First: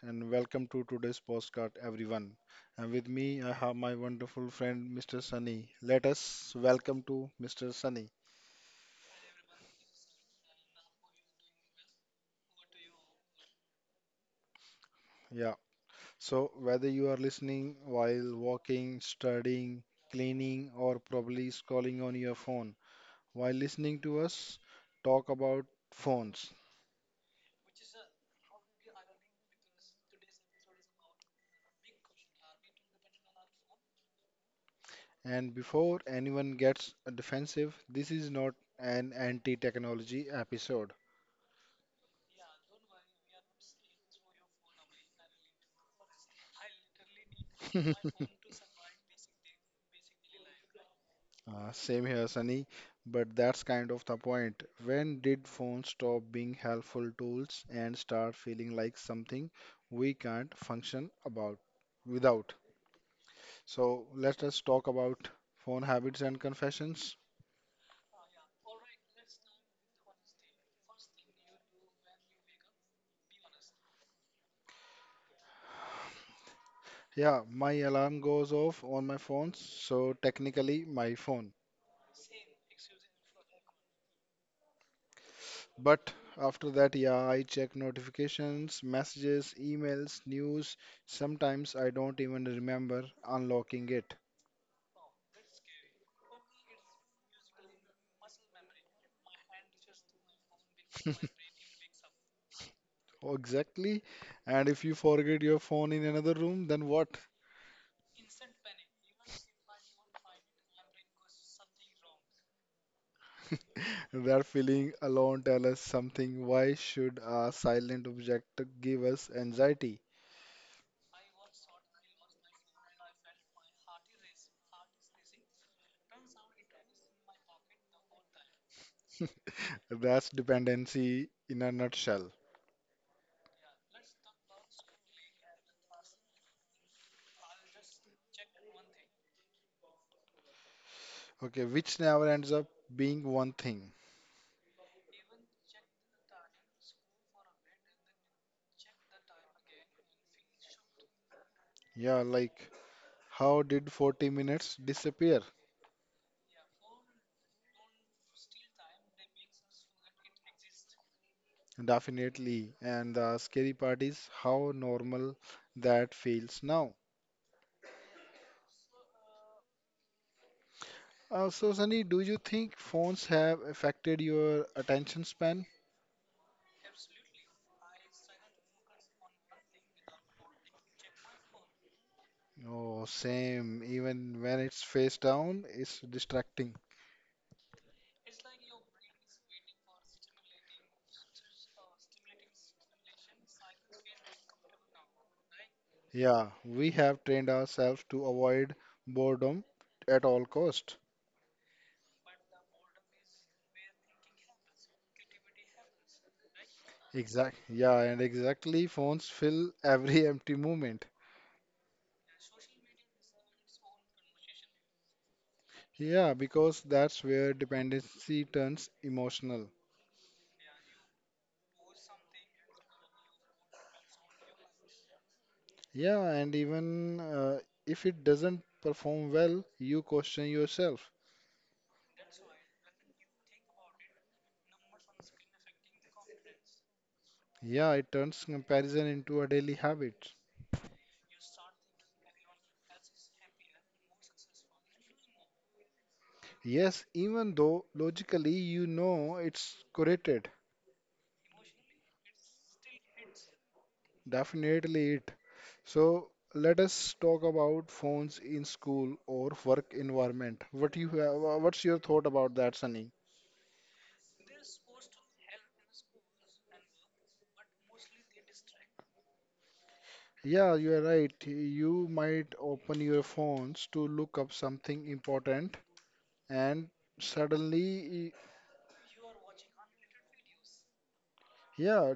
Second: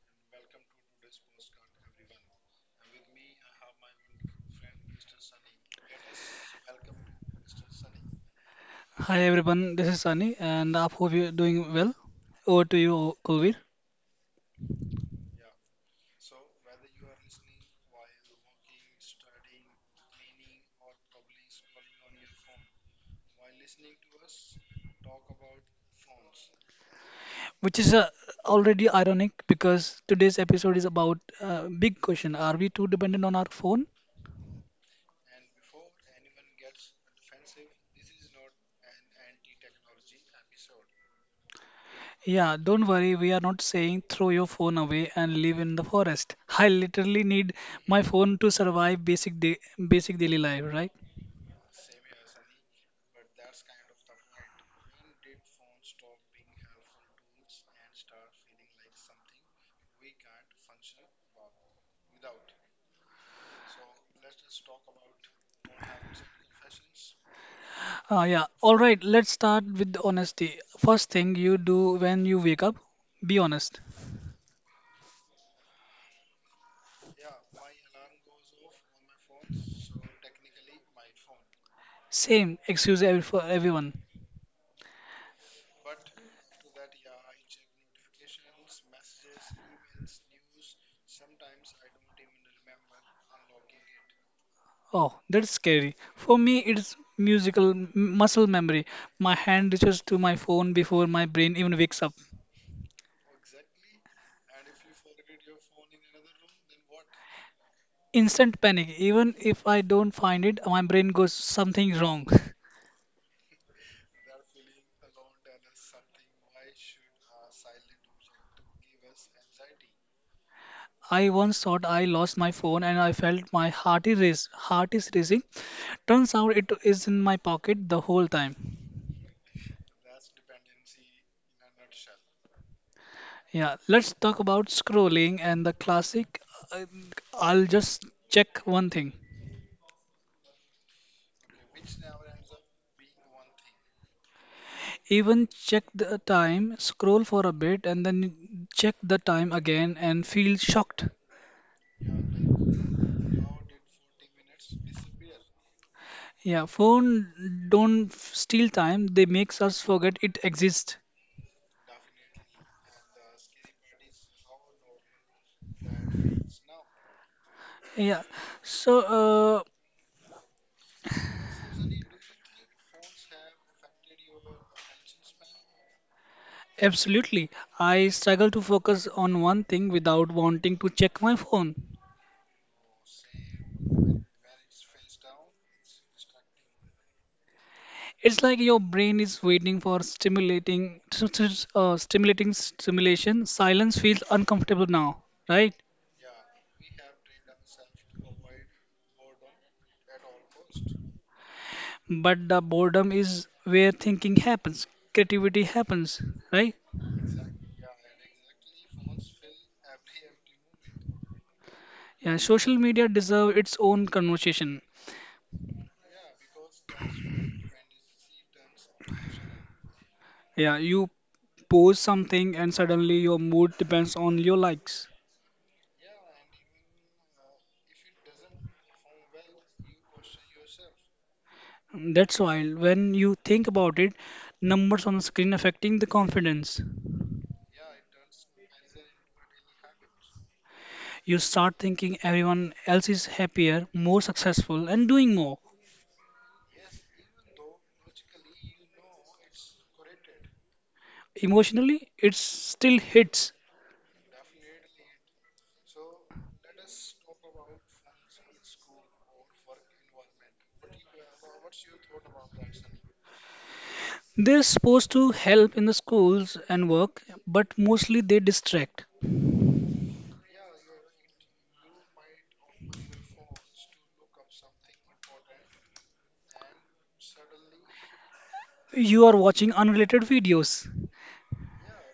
and welcome to today's postcard everyone. And with me I have my wonderful friend Mr. Sunny. Let us welcome to Mr. Sunny. Hi everyone, this is Sunny, and I hope you're doing well. Over to you, Kulveer. Yeah. So whether you are listening while walking, studying, cleaning or probably scrolling on your phone while listening to us talk about phones. Which is already ironic because today's episode is about big question. Are we too dependent on our phone? And before anyone gets defensive, this is not an anti-technology episode. Yeah, don't worry, we are not saying throw your phone away and live in the forest. I literally need my phone to survive basic basic daily life, right? Same here, Sunny, but that's kind of the point. When did phones stop being helpful tools and start feeling like something we can't function about without? So let us talk about phone habits and confessions. Yeah. All right, let's start with the honesty. First thing you do when you wake up, be honest. Yeah, my alarm goes off on my phone, so technically my phone. Same excuse every, for everyone. But after that, yeah, I check notifications, messages, emails, news. Sometimes I don't even remember unlocking it. Oh, that's scary. For me, it's musical muscle memory. My hand reaches to my phone before my brain even wakes up. Oh, exactly. And if you forget your phone in another room, then what? Instant panic. Even if I don't find it, my brain goes something's wrong. That feeling alone tell us something. Why should a silent object give us anxiety? I once thought I lost my phone and I felt my heart is racing. Turns out it is in my pocket the whole time. That's dependency in a nutshell. Yeah, let's talk about scrolling and the classic. uh, I'll just check one thing. Okay, which never ends up being one thing. Even check the time, scroll for a bit, and then check the time again and feel shocked. Yeah, like how did 40 minutes disappear? Yeah, phone don't steal time, they makes us forget it exists. Definitely. And the scary part is how normal that feels now. Yeah. So, uh, So, Sunny, do you think phones have affected your attention span? Absolutely. I struggle to focus on one thing without wanting to check my phone. Oh, same. Even when it's face down, it's distracting. It's like your brain is waiting for stimulating stimulation. Silence feels uncomfortable now, right? Yeah, we have trained ourselves to avoid boredom at all cost. But the boredom is where thinking happens, creativity happens, right? Exact. Yeah, and exactly, phones fill every empty moment. Yeah, social media deserve its own conversation. Yeah, because that's where dependency turns emotional. Yeah, you post something and suddenly your mood depends on your likes. Yeah, and even if it doesn't perform well, you question yourself. That's why when you think about it, numbers on the screen affecting the confidence. Yeah, it turns comparison into a daily habit. You start thinking everyone else is happier, more successful, and doing more. Yes, even though logically you know it's correlated, Emotionally, it still hits. definitely it. So let us talk about phones in school or work environment. What you have, what's your thought about that, Sunny? They're supposed to help in the schools and work, but mostly they distract. Yeah, you are right. You might open your phones to look up something important, and suddenly, You are watching unrelated videos. yeah.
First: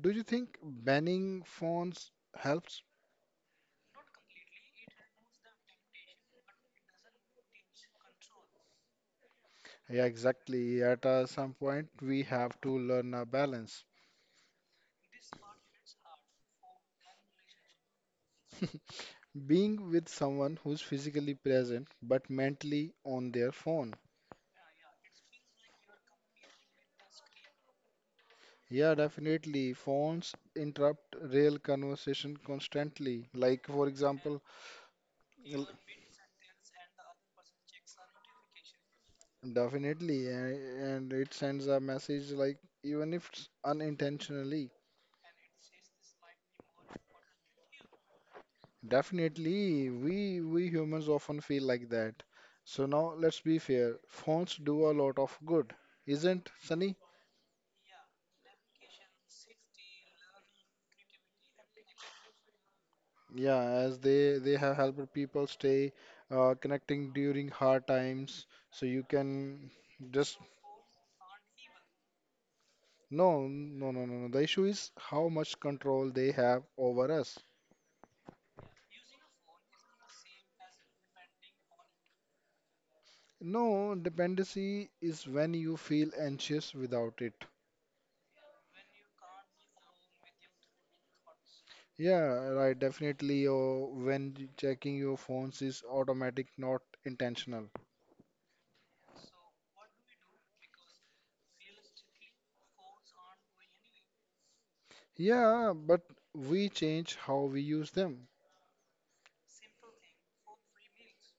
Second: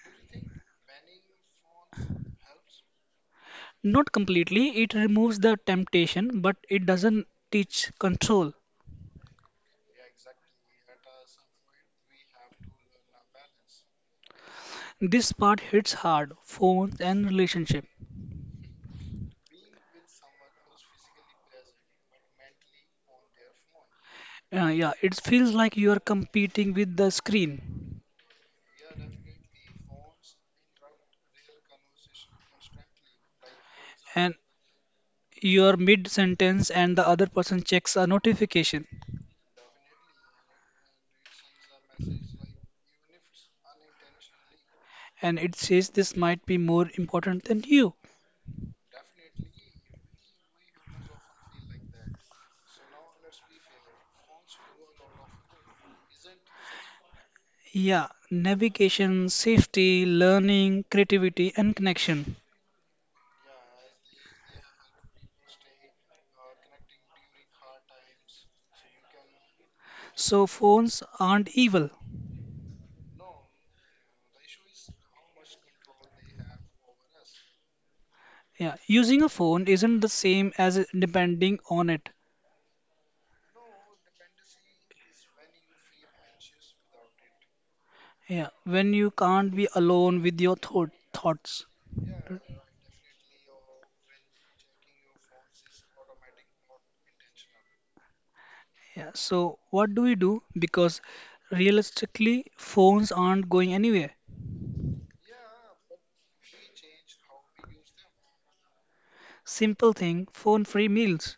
Do you think banning phones helps? Not completely, it removes the temptation, but it doesn't teach control. Yeah, exactly. At some point, we have to learn a balance. This part hits hard, phones and relationship. Being with someone who's physically present but mentally on their phone. Yeah, it feels like you are competing with the screen Yeah, definitely. Phones interrupt real conversation constantly. Like, for and example, you l- are mid sentence and the other person checks a notification definitely, and it sends a message like even if it's unintentionally. and it says this might be more important than you. Definitely, we humans often feel like that. So now let's be fair. Phones do a lot of good, isn't Sunny? Yeah, navigation, safety, learning, creativity, and connection. Yeah, as they have helped people stay connecting during hard times. So you can just So, phones aren't evil. no, no, no, no, no. The issue is how much control they have over us. Yeah, using a phone isn't the same as depending on it. No, dependency is when you feel anxious without it. Yeah, when you can't be alone with your thoughts. Yeah, right. Definitely, oh, when checking your phones is automatic, not intentional. Yeah, so what do we do? Because realistically, phones aren't going anywhere. Yeah, but we change how we use them. Simple thing, phone-free meals,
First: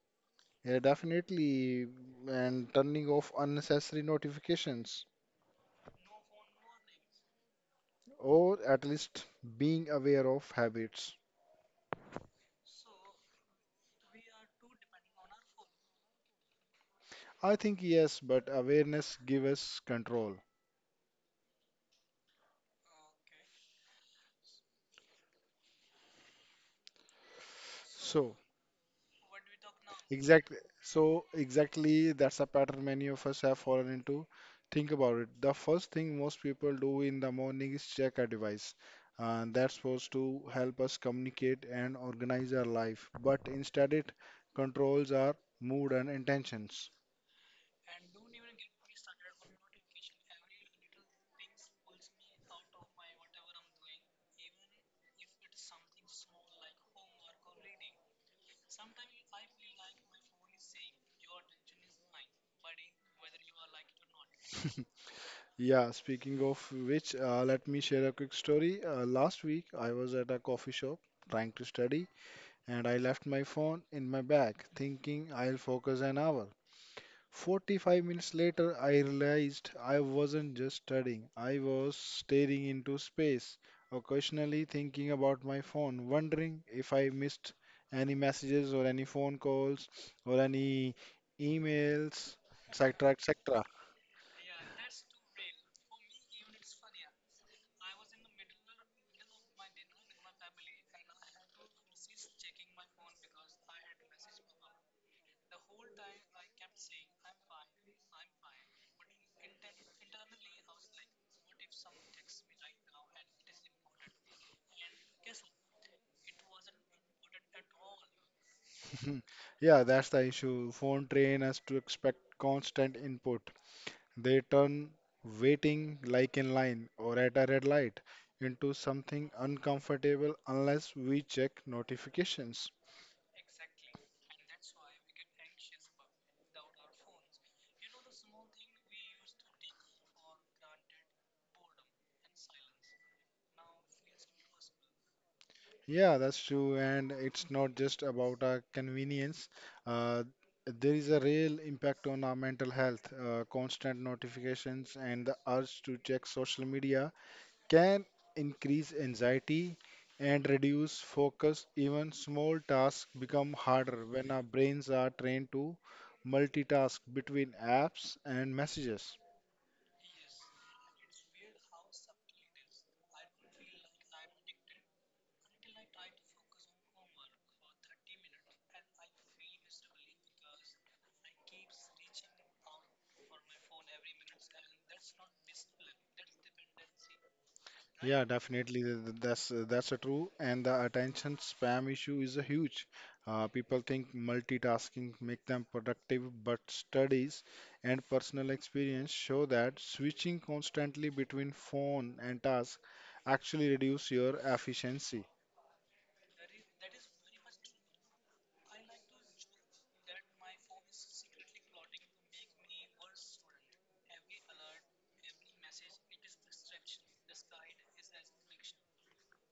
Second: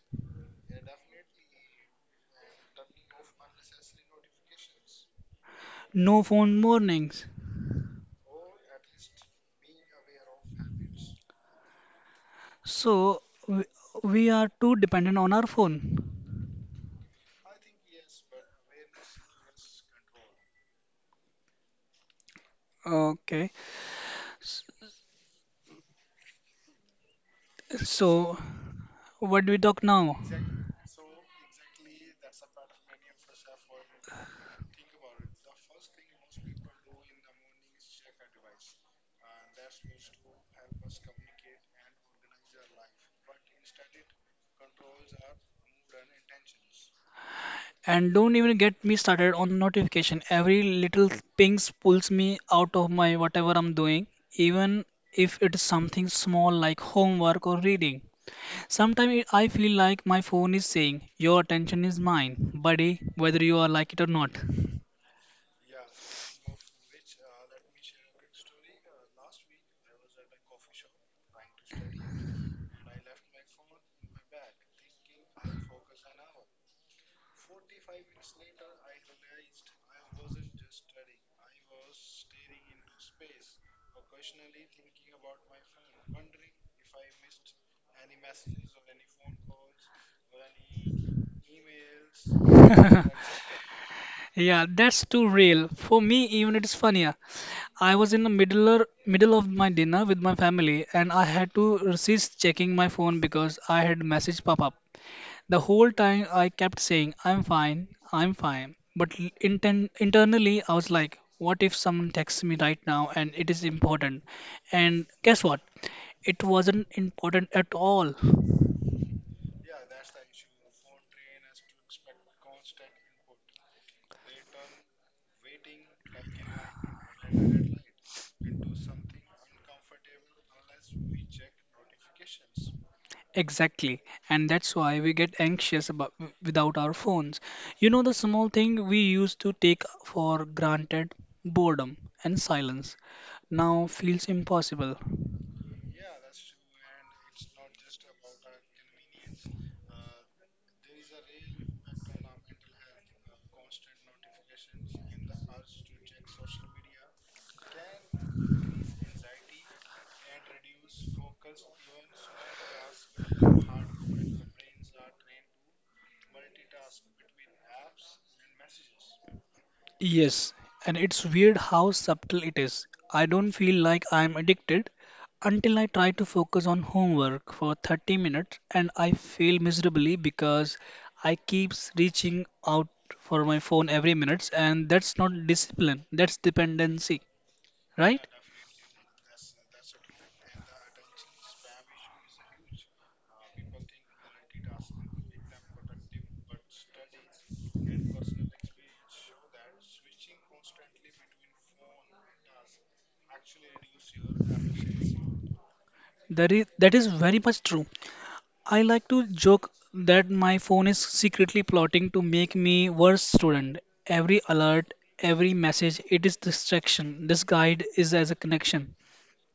Yeah, definitely. And turning off unnecessary notifications, no phone mornings. or at least being aware of habits. So we, we are too dependent on our phone. I think yes, but awareness gives us control. Okay, s- So, so what do we talk now? exactly. So exactly that's a pattern many of us have fallen into. Think about it. The first thing most people do in the morning is check a device. That's supposed to help us communicate and organize our life, but instead it controls our mood and intentions. And don't even get me started on notification. Every little pings pulls me out of my whatever I'm doing, even if it's something small like homework or reading. Sometimes I feel like my phone is saying, "Your attention is mine, buddy, whether you are like it or not." Yeah, speaking of which, let me share a quick story. Last week, I was at a coffee shop trying to study, and I left my phone in my bag, thinking I'll focus an hour. 45 minutes later, I realized I wasn't just studying, I was staring into space, occasionally thinking about my phone, wondering if I missed any messages or any phone calls or any emails, etc. etc. Yeah, that's too real. For me, even it's funnier. I was in the middle of my dinner with my family, and I had to resist checking my phone because I had message pop up. The whole time I kept saying, I'm fine," but internally I was like, "What if someone texts me right now and it is important?" And guess what? It wasn't important at all. Yeah, that's the issue. Phone train us to expect constant input. They turn waiting like in line or at a red light into something uncomfortable unless we check notifications. Exactly, and that's why we get anxious about without our phones. You know the small thing we used to take for granted boredom and silence. Now feels impossible. Yeah, that's true, and it's not just about a convenience. Uh, there is a real impact on our mental health. Constant notifications and the urge to check social media can increase anxiety and reduce focus. Even small tasks become harder when our brains are trained to multitask between apps and messages. Yes, and it's weird how subtle it is. I don't feel like I'm addicted until I try to focus on homework for 30 minutes and I fail miserably because I keeps reaching out for my phone every minute and that's not discipline, that's dependency, Yeah, right? definitely. That's a true. And the attention spam issue is a huge. People think multitasking make them productive, but studies and personal experience show that switching constantly between phone and task actually reduce your efficiency. That is very much true. I like to joke that my phone is secretly plotting to make me worse student. Every alert, every message, it is distraction. This guide is as a connection.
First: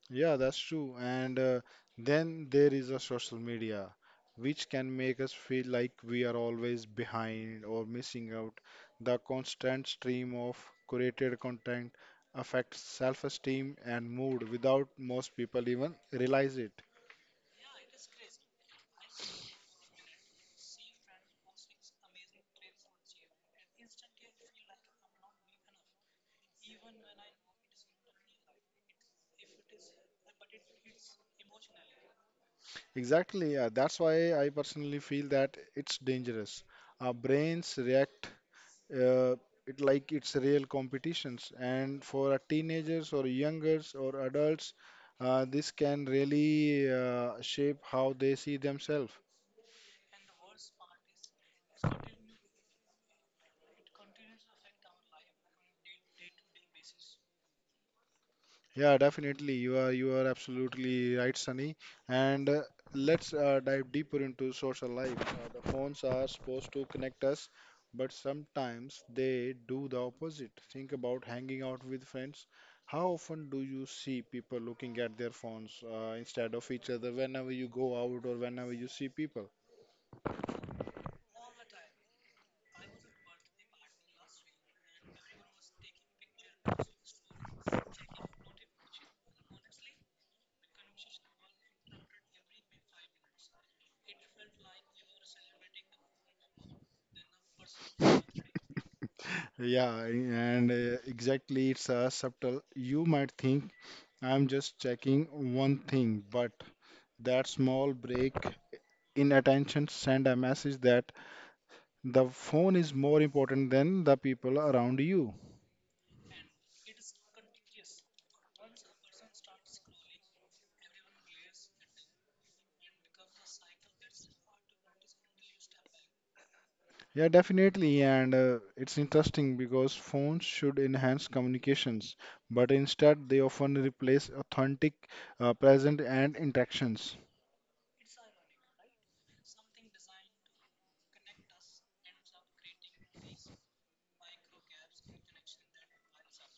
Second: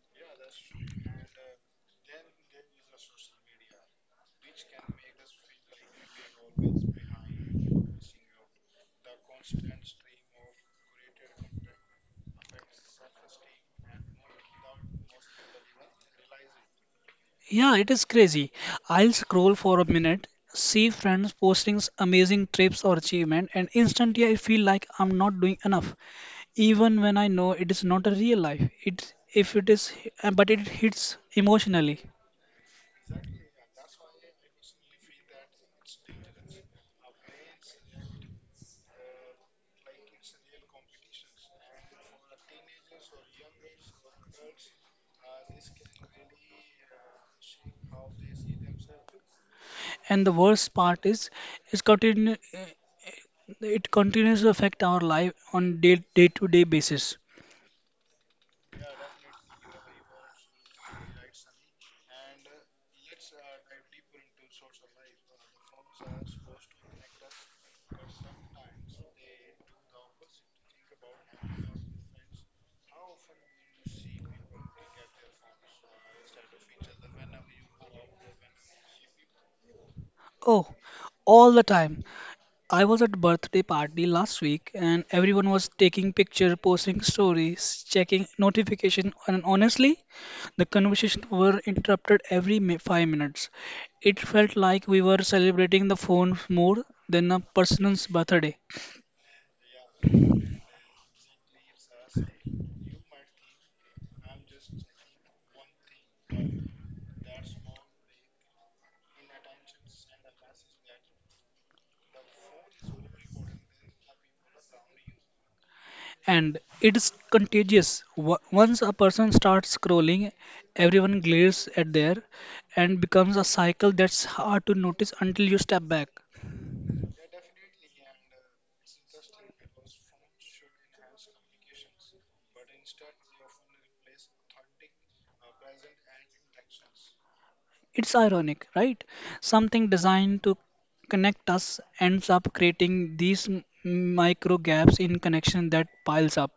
Yeah, that's true. And then there is a social media, which can make us feel like we are always behind or missing out. The constant stream of curated content affects self-esteem and mood without most people even realize it. Yeah, it is crazy. I'll scroll for a minute, see friends posting amazing trips or achievement, and instantly I feel like I'm not doing enough, even when I know it is not a real life. It if it is, but it hits emotionally. Exactly, yeah. That's why I personally feel that it's dangerous. Our brains react uh, it like it's real competitions and for a teenagers or youngers or adults this can really shape how they see themselves. And the worst part is, it's continue. It continues to affect our life on day day to day basis. Yeah, definitely. You are absolutely right, Sunny. And let's dive deeper into social life. The phones are supposed to connect us, but sometimes they do the opposite. Think about hanging out with friends. How often do you see people looking at their phones instead of each other whenever you go out or whenever you see people? Oh, all the time. I was at birthday party last week and everyone was taking picture, posting stories, checking notification and honestly the conversation were interrupted every 5 minutes. It felt like we were celebrating the phone more than a person's birthday Yeah, and exactly, it's subtle. You might think I'm just checking one thing, but that small break inattention, send a message that the phone is more important than the people around you. and it is contagious. Once a person starts scrolling, everyone glares at there and becomes a cycle that's hard to notice until you step back. Yeah, definitely. And it's interesting because phones should enhance communications, but instead they often replace authentic, present, and interactions. It's ironic, right? Something designed to connect us ends up creating these micro gaps in connection that piles up.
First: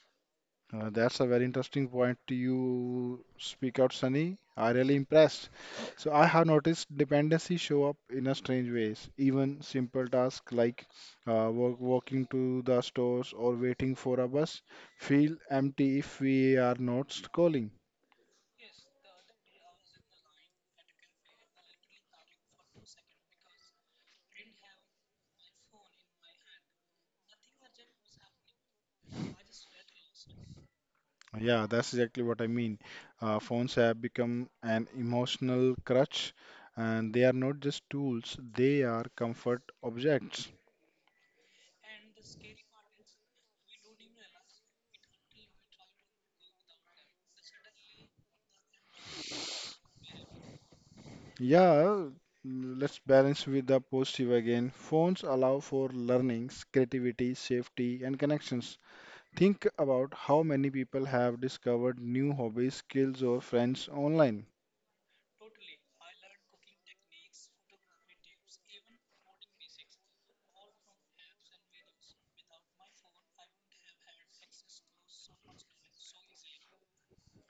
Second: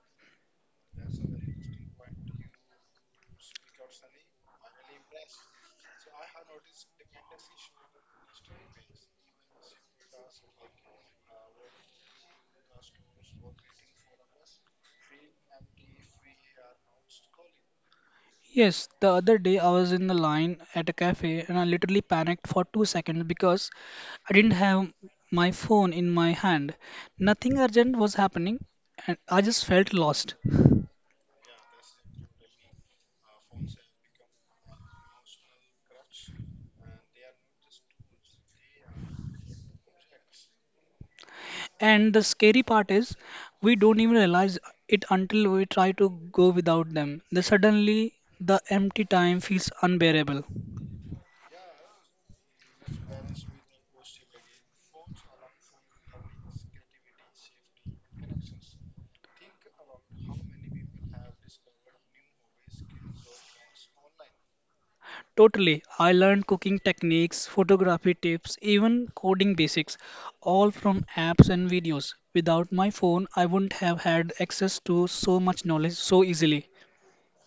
That's a very interesting point you speak out, Sunny. I really impressed. So I have noticed dependency show up in a strange ways. Even simple tasks like walking to the stores or waiting for a bus feel empty if we are not calling. Yes, the other day I was in the line at a cafe and I literally panicked for 2 seconds because I didn't have my phone in my hand. Nothing urgent was happening and I just felt lost. Yeah, that's exactly what I mean. Phones have become an emotional crutch, and they are not just tools; they are comfort objects. And the scary part is, we don't even realize it until we try to go without them. Then suddenly, the empty time feels unbearable. Yeah, let's balance with the positive again. Phones allow for learnings, creativity, safety, and connections. Think about how many people have discovered new hobbies, skills, or friends online. Totally. I learned cooking techniques, photography tips, even coding basics, all from apps and videos. Without my phone, I wouldn't have had access to so much knowledge so easily.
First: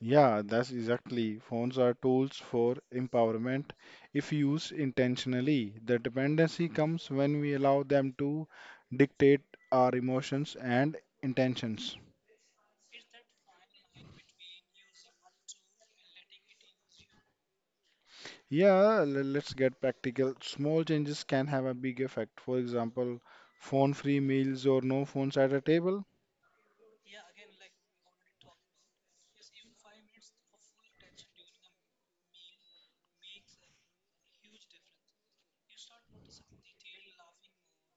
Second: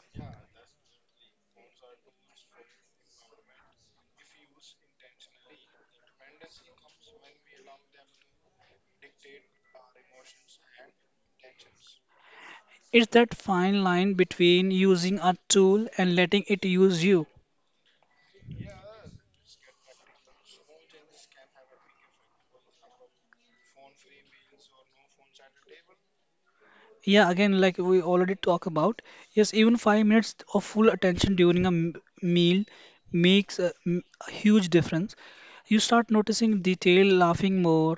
Yeah, that's exactly. Phones are tools for empowerment if used intentionally. The dependency comes when we allow them to dictate our emotions and intentions. It's that fine line between using a tool and letting it use you. Yeah, let's get practical. Small changes can have a big effect. For example, phone-free meals or no phones at a table. Yeah, again, like we already talked about, yes, even 5 minutes of full attention during a meal makes a huge difference. You start noticing detail, laughing more,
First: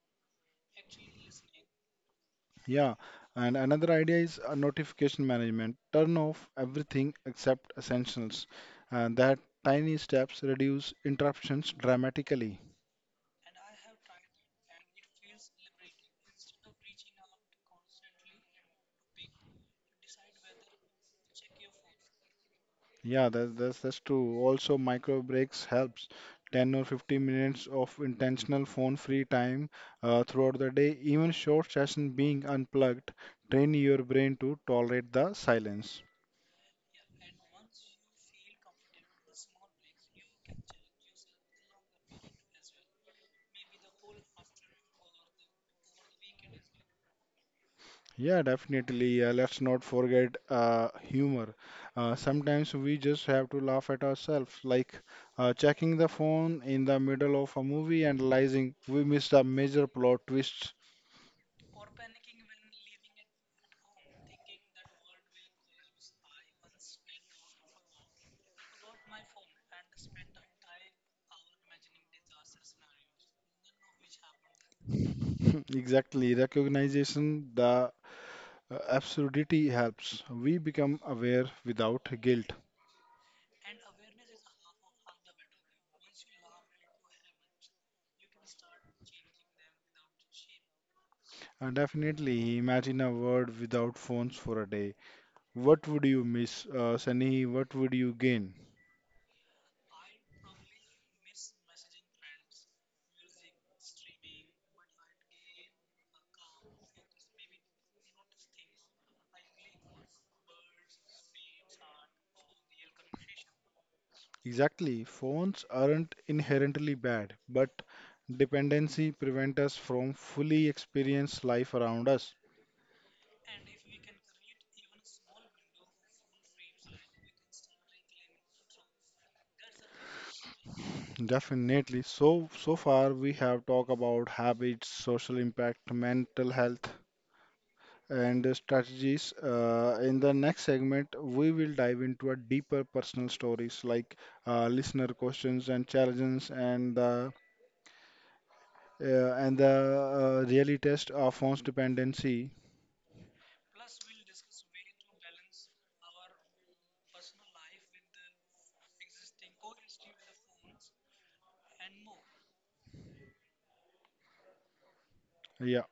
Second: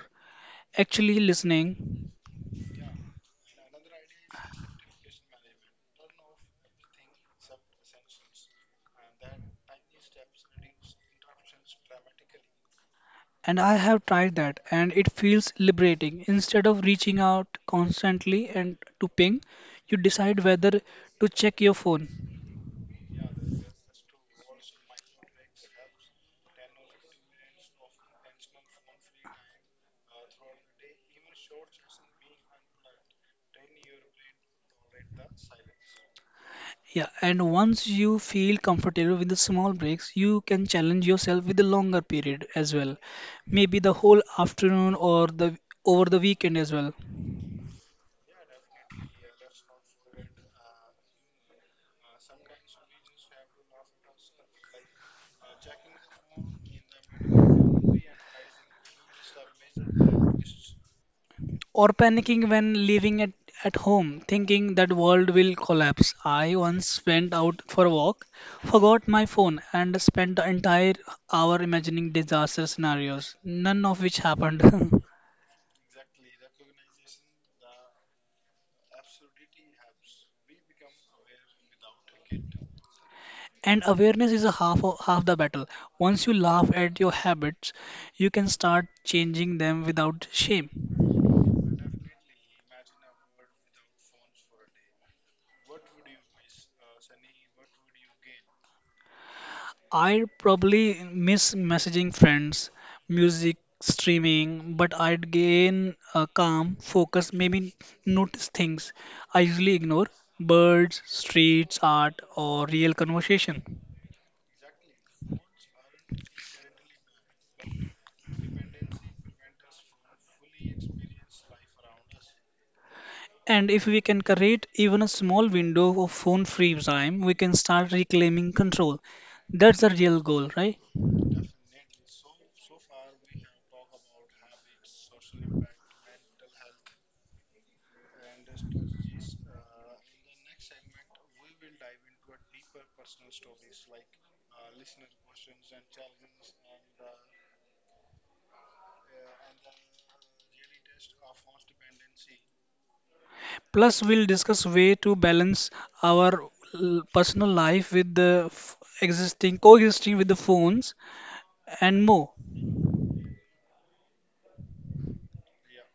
actually listening. Yeah, and another idea is notification management. Turn off everything except essentials. And that tiny steps reduce interruptions dramatically. And I have tried that, and it feels liberating. Instead of reaching out constantly and to ping, you decide whether to check your phone. Yeah, that's true. Also, micro breaks helps. 10 or 15 minutes of intentional phone-free time throughout the day, even short session being unplugged, train your brain to tolerate the silence. Yeah, and once you feel comfortable with the small breaks, you can challenge yourself with a longer period as well. Maybe the whole afternoon or the over the weekend as well. Yeah, definitely. Let's not forget humor. Sometimes we just have to laugh at ourselves, like checking the phone in the middle of a movie and realizing we missed a major plot twist. Or panicking when living at home, thinking that world will collapse. I once went out for a walk, forgot my phone, and spent the entire hour imagining disaster scenarios, none of which happened. Exactly. Recognition, the absurdity helps. We become aware without guilt. And awareness is a half the battle. Once you laugh at your habits, you can start changing them without shame. And definitely, imagine a world without phones for a day. What would you miss, Sunny? What would you gain? I'd probably miss messaging friends, music, streaming, but I'd gain a calm focus, maybe notice things I usually ignore birds, streets, art, or real conversation. Exactly. Phones aren't inherently bad, but dependency prevent us from fully experience life around us. And if we can create even a small window of phone free time, we can start reclaiming control. That's the real goal, right? Definitely. So so far we have talked about habits, social impact, mental health, and strategies. In the next segment, we will dive into a deeper personal stories like listener questions and challenges and the really test of one's dependency. Plus, we'll discuss way to balance our personal life with the f- existing coexisting with the phones and more. Yeah,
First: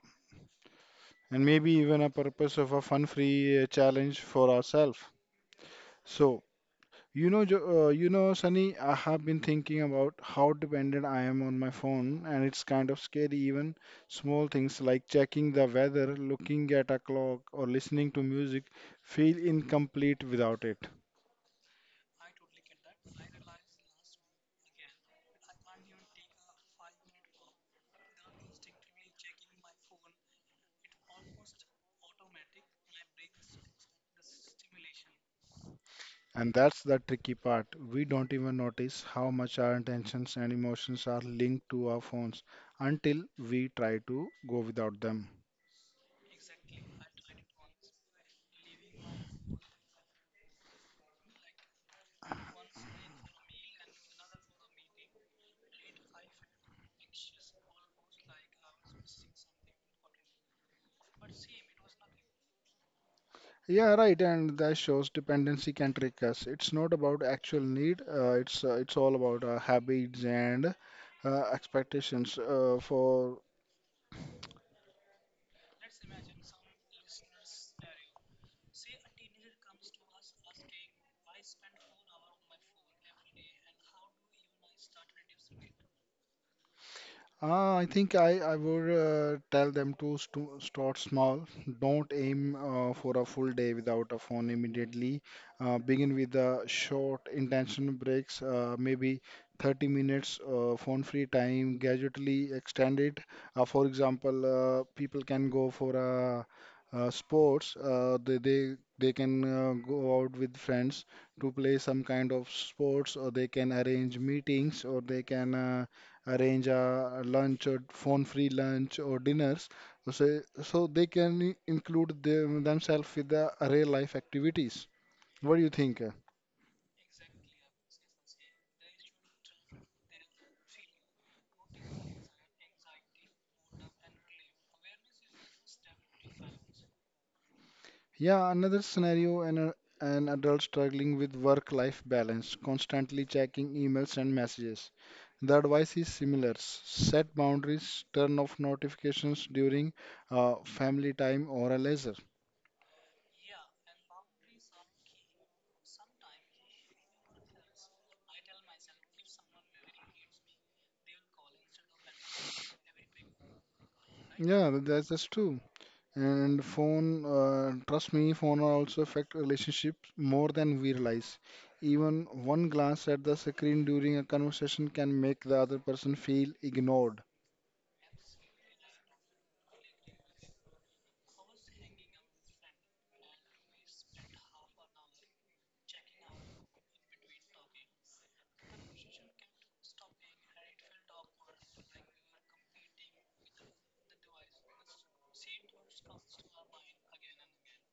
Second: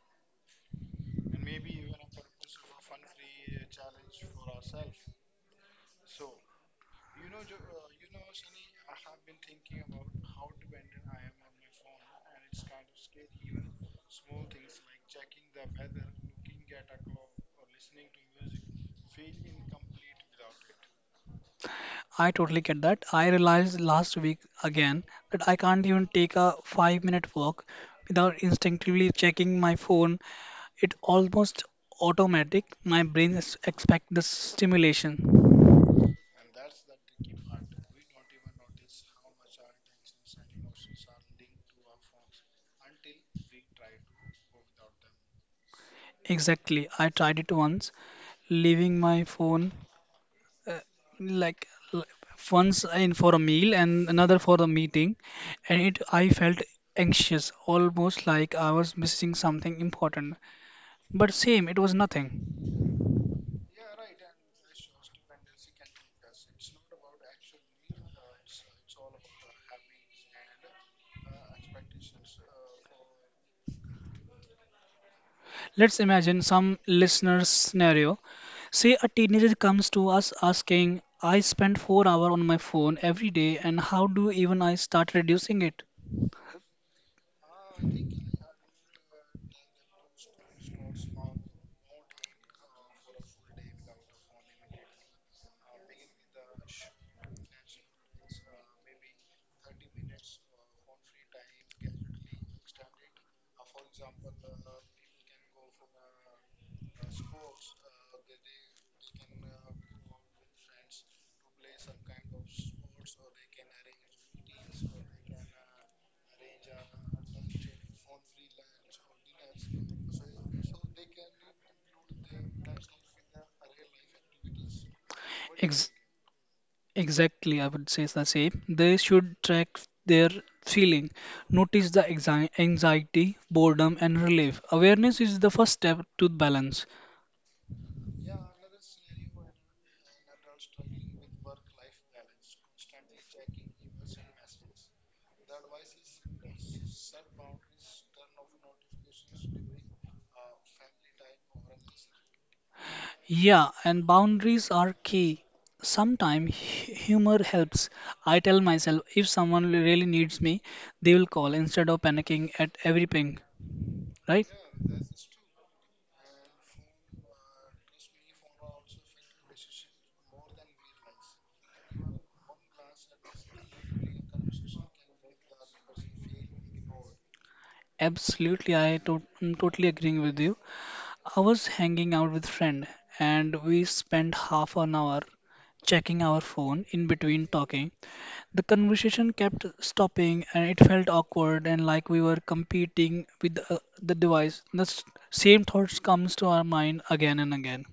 and maybe even a purpose of a fun-free challenge for ourselves. So You know, Sunny, I have been thinking about how dependent I am on my phone, and it's kind of scary. Even small things like checking the weather, looking at a clock, or listening to music feel incomplete without it. I totally get that. I realized last week again that I can't even take a 5 minute walk without instinctively checking my phone. It almost automatic. My brain is expect the stimulation. And that's the tricky part. We don't even notice how much our intentions and emotions are linked to our phones until we try to go without them. Exactly. I tried it once, leaving my phone uh, like l- once in for a meal and another for the meeting, and it I felt anxious, almost like I was missing something important. But same, it was nothing. Yeah, right. And that shows dependency can trick us. It's not about actual need. It's all about our habits and expectations. For Let's imagine some listener's scenario. Say a teenager comes to us asking, I spend 4 hours on my phone every day and how do even I start reducing it? I think I would tell them to st start small. Don't aim for a full day without a phone immediately. Begin with a short intentional breaks, maybe 30 minutes phone-free time, gradually extend it. For example, people can go for a sports they can go out with friends to play some kind of sports or they can arrange meetings or they can arrange a lunch or phone-free lunch or dinners, so they can include themselves with the array life activities. What do you Ex- think? exactly, I would say the same. They should track their feeling. Notice the anxiety, boredom and relief. Awareness is the first step to balance. Yeah, another scenario an adult struggling with work-life balance, constantly checking emails and messages. The advice is similar. Set boundaries, turn off notifications during family time or a leisure. Yeah, and boundaries are key. Sometimes humor helps. I tell myself if someone really needs me, they will call instead of panicking at every ping, right? Yeah, that's true. And phone, trust me, phone are also affect relationships more than we realize. Even one glance at the screen during a conversation can make the other person feel ignored. Absolutely, I'm totally agreeing with you. I was hanging out with friend and we spent half an hour checking our phone in between talking. The conversation kept stopping, and it felt awkward and like we were competing with the device. The same thoughts comes to our mind again and again.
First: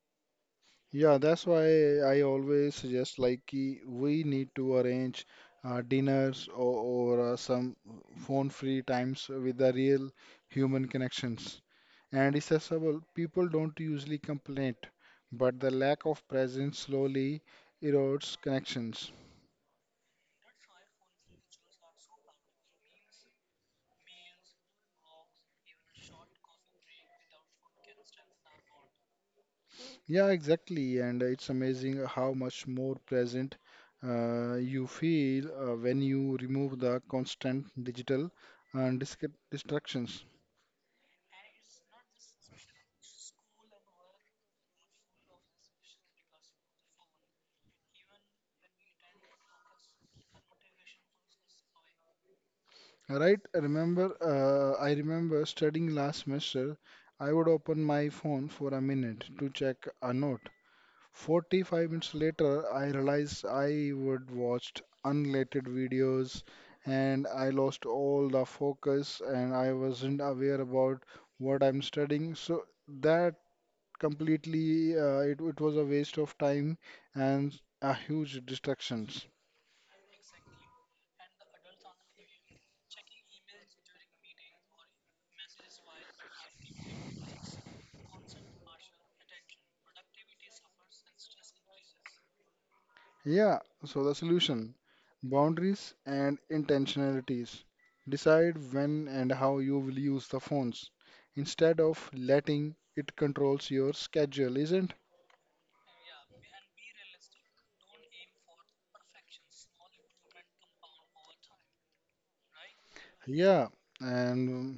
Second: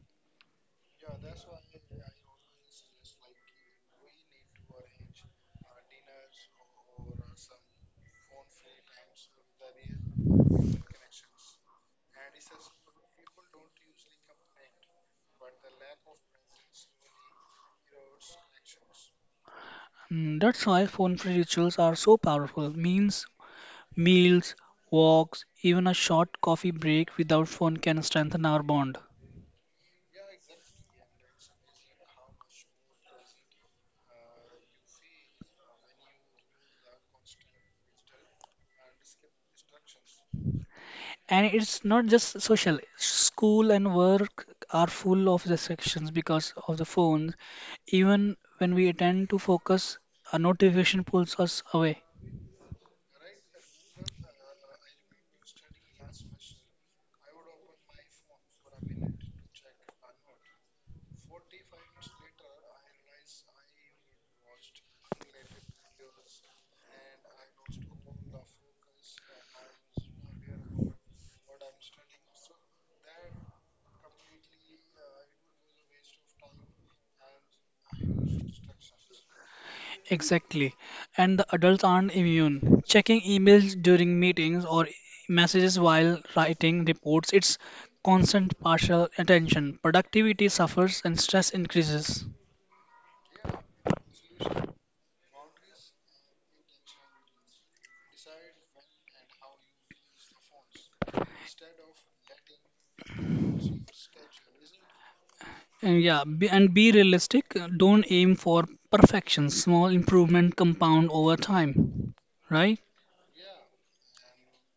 Yeah, that's why I always suggest like ki we need to arrange dinners or some phone-free times with the real human connections. And it's accessible. People don't usually complain, but the lack of presence slowly erodes connections. Mm, that's why phone-free rituals are so powerful. Means Meals, walks, even a short coffee break without phone can strengthen our bond. Yeah, exactly. And it's amazing how much more present you feel when you remove the constant digital and distractions. And it's not just social. School and work are full of distractions because of the phones. Even when we attempt to focus, a notification pulls us away. Right? I remember studying last semester. I would open my phone for a minute to check a note, 45 minutes later, I realized I would watched unrelated videos and I lost all the focus and I wasn't aware about what I'm studying. So that completely it was a waste of time and a huge distractions. Exactly. And the adults aren't immune. Checking emails during meetings or messages while writing reports, it's constant partial attention. Productivity suffers and stress increases. Yeah, so the solution, boundaries and intentionalities. Decide when and how you will use the phones instead of letting it controls your schedule, isn't. And yeah, and be realistic. Don't aim for perfection. Small improvement compound over time, right? Yeah, and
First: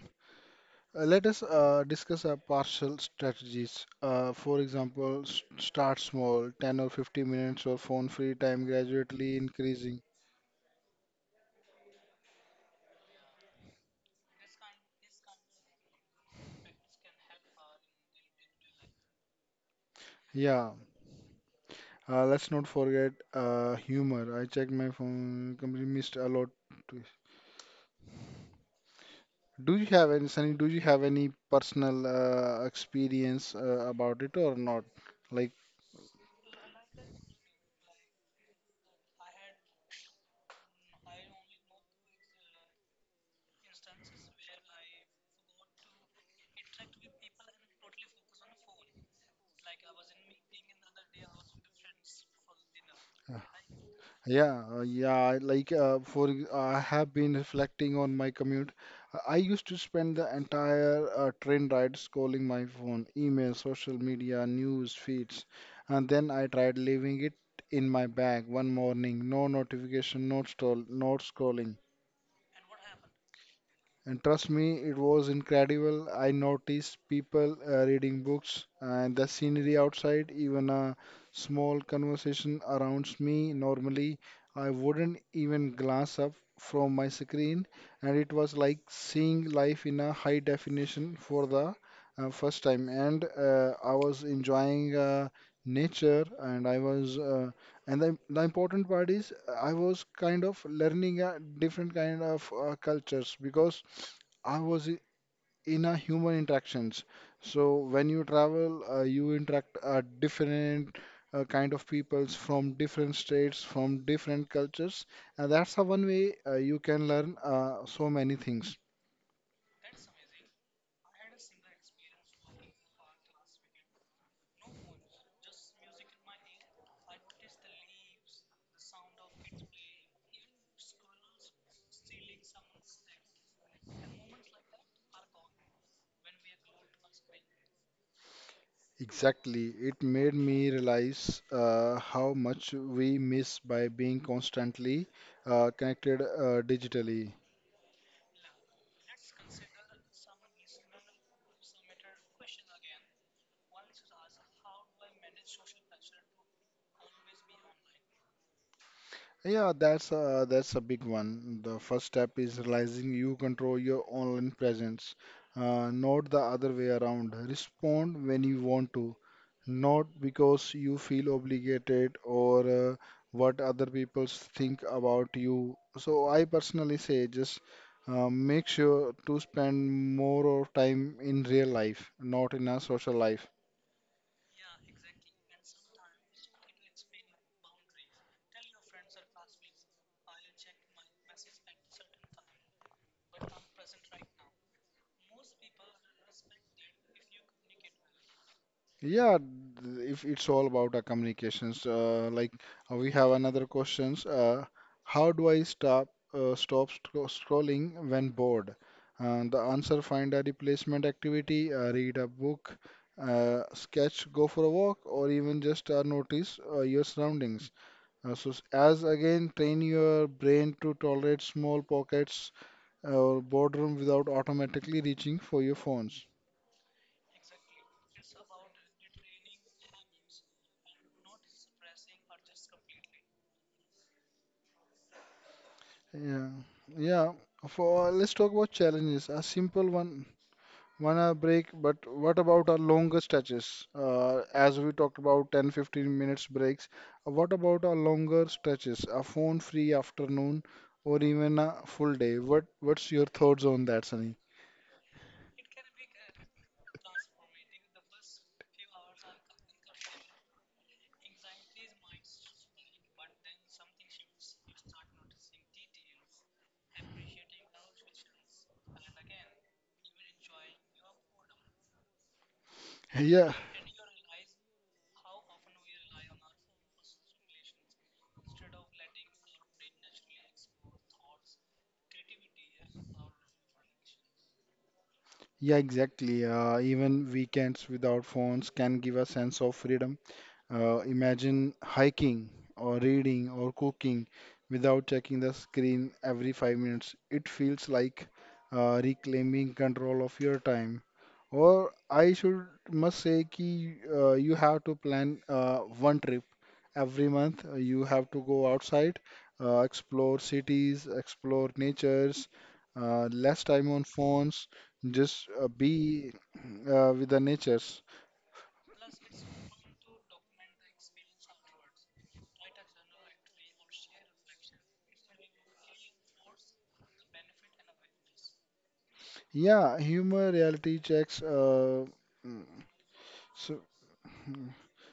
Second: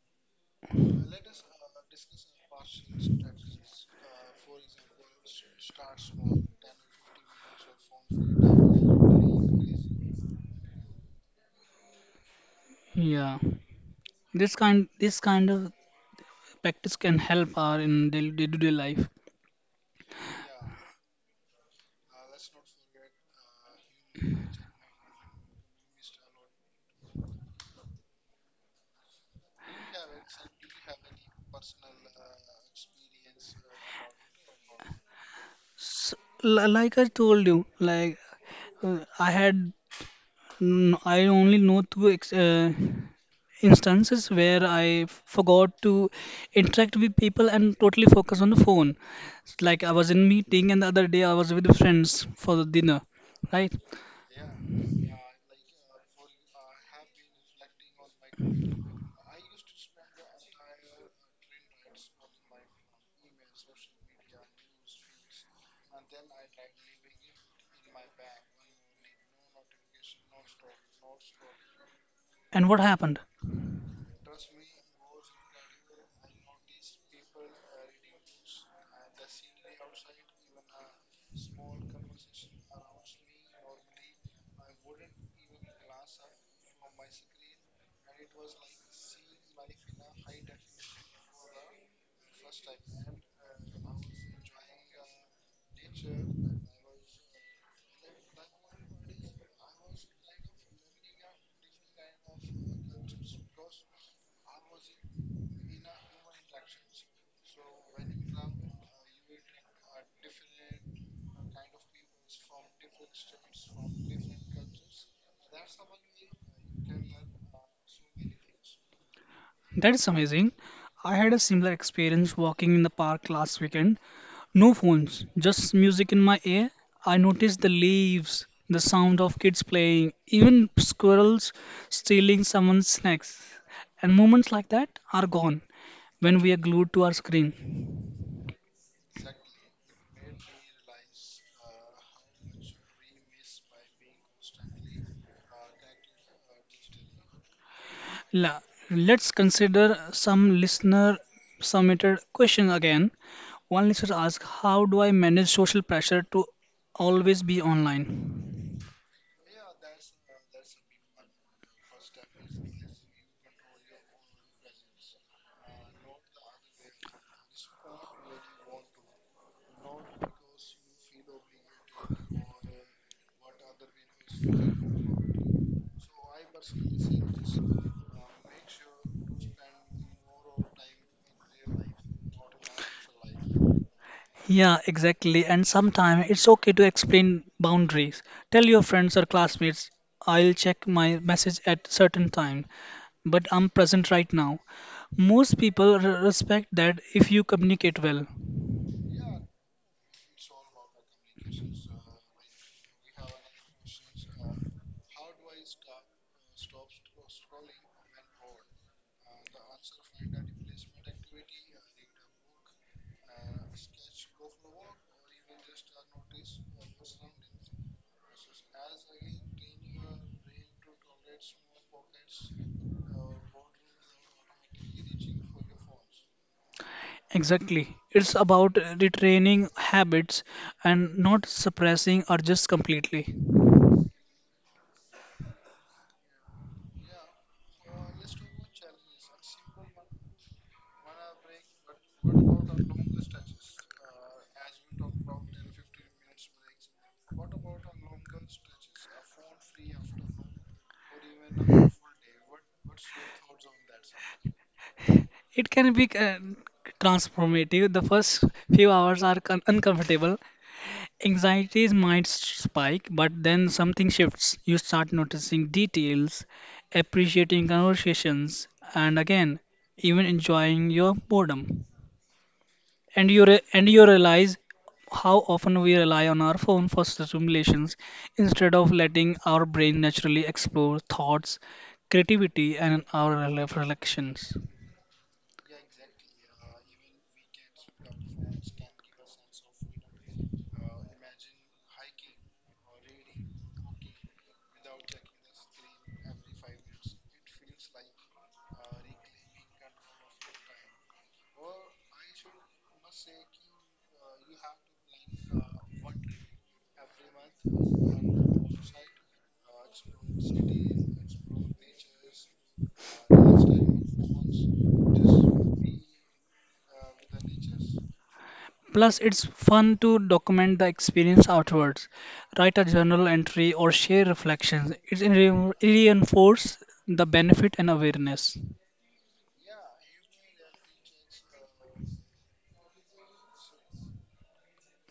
let us discuss our partial strategies. For example, start small, 10 or 50 minutes of phone free time gradually increasing. Yeah. This kind of practice can help our in day-to-day life. Yeah, let's not forget humor. I checked my phone, completely missed a lot. to- Do you have any, Sunny, do you have any personal experience about it or not? Like, S- l like I told you, uh, I had I only know two instances where I forgot to interact with people and totally focus on the phone. Like I was in meeting and the other day I was with friends for the dinner, right? yeah, like for I have been reflecting on my commute. I used to spend the entire train ride scrolling my phone, email, social media, news feeds, and then I tried leaving it in my bag one morning. No notification, no scroll, no scrolling. And what happened? And trust me, it was incredible. I noticed people reading books and the scenery outside, even a small conversation around me. Normally, I wouldn't even glance up from my screen, and it was like seeing life in a high definition for the first time. And I was enjoying nature, and I was, and the important part is, I was kind of learning a different kind of cultures because I was i- in a human interactions. So when you travel, you interact different kind of peoples from different states, from different cultures, and that's the one way you can learn so many things. That is amazing. I had a similar experience walking in the park last weekend. No phones, just music in my ear. I noticed the leaves, the sound of kids playing, even squirrels stealing someone's snacks. And moments like that are gone when we are glued to our screen. Exactly, it made me realize how much we miss by being constantly connected digitally. La- Let's consider some listener submitted question again. One listener asked, how do I manage social pressure to always be online? Yeah, that's a big one. The first step is realizing you control your online presence, not the other way around. Respond when you want to, not because you feel obligated or what other people think about you. So I personally say just make sure to spend more of time in real life, not in a social life. Yeah, exactly. And sometimes it's okay to explain boundaries. Tell your friends or classmates, I'll check my message at certain time, but I'm present right now. Most people respect that if you communicate well. Yeah, if it's all about our communications, like we have another questions. How do I stop scrolling when bored? The answer: find a replacement activity, read a book, sketch, go for a walk, or even just notice your surroundings. As again, train your brain to tolerate small pockets or boredom without automatically reaching for your phones. Exactly. It's about retraining habits and not suppressing urges completely. Yeah, yeah. For let's talk about challenges. A simple one, 1 hour break, but what about our longer stretches? As we talked about 10, 15 minutes breaks, what about our longer stretches? A phone free afternoon or even a full day? What's your thoughts on that, Sunny? It can be transformative. The first few hours are uncomfortable. Anxieties might spike, but then something shifts. You start noticing details, appreciating conversations, and again, even enjoying your boredom. And Yeah, and you realize how often we rely on our phone for stimulations instead of letting our brain naturally explore thoughts creativity and our reflections yeah, exactly. Even weekends without phones can give a sense of freedom. Imagine hiking or reading or cooking without checking the screen every 5 minutes. It feels like reclaiming control of your time. Or I should must say ki, you have to plan one trip every month. You have to go outside, explore cities, explore natures, less time on phones, just be with the natures. plus it's fun to document the experience afterwards write a journal entry or share reflections it reinforces the benefit and awareness. Yeah, humor reality checks. So,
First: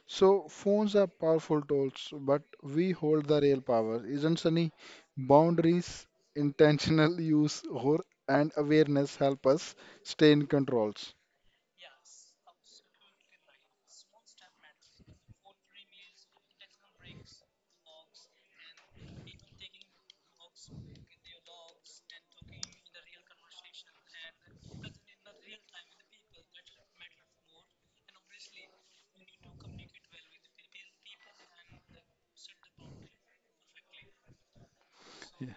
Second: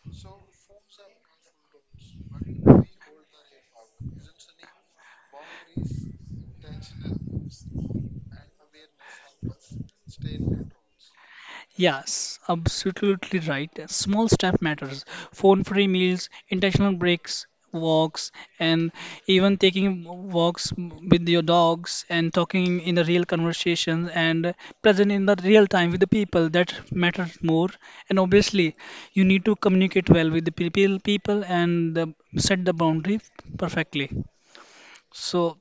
so phones are powerful tools, but we hold the real power, isn't Sunny? Boundaries, intentional use, or and awareness help us stay in controls. Yes, absolutely right. Small step matters. Phone-free meals, intentional breaks, walks, and even taking walks with your dogs and talking in a real conversation and present in the real time with the people that matters more. And obviously, you need to communicate well with the people and set the boundary perfectly. So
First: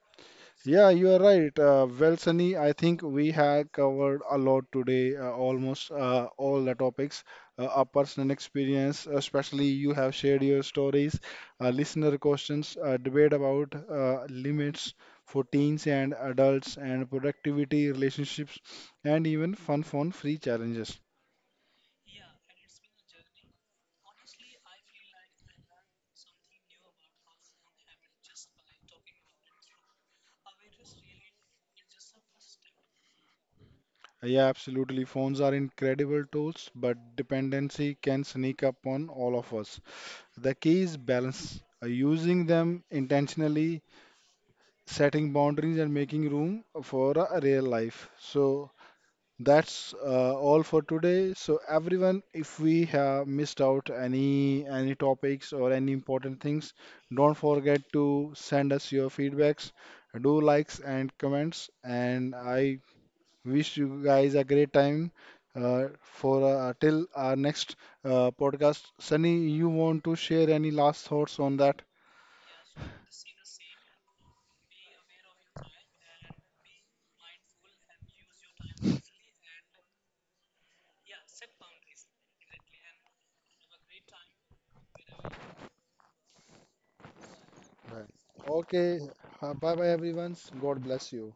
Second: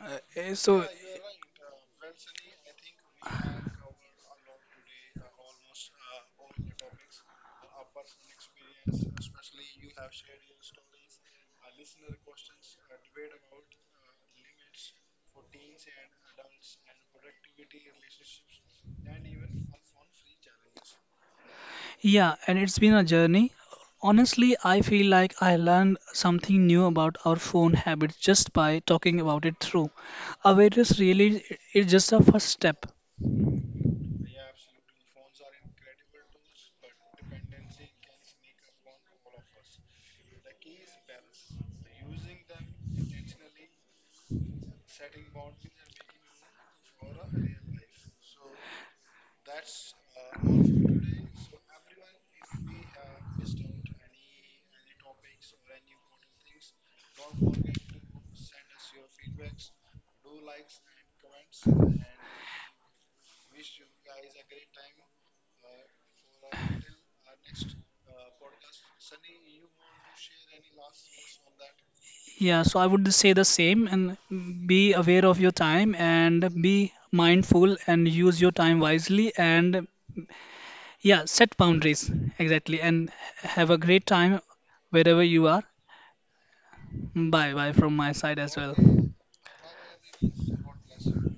uh, eh, so, Yeah, you are right. Well, Sunny, I think we have covered a lot today, almost all the topics. A personal experience, especially you have shared your stories, listener questions, debate about limits for teens and adults, and productivity, relationships, and even fun phone-free challenges. yeah, and it's been a journey. Honestly, I feel like I learned something new about our phone habits just by talking about it through. Awareness really is just a first step. Yeah, absolutely. Phones are incredible tools, but dependency can sneak up on all of us. The key is balance, using them intentionally setting boundaries and making room for a real life. So that's all for today. So everyone, if we have missed out any topics or any important things, don't forget to send us your feedbacks, do likes and comments, and I wish you guys a great time. For till our next podcast, Sunny, you want to share any last thoughts on that? Yeah, so I would say the same and be aware of your time and be mindful and use your time wisely and yeah, set boundaries exactly and have a great time wherever you are. Bye bye from Right. my side as well. Okay, bye bye, everyone. God bless you.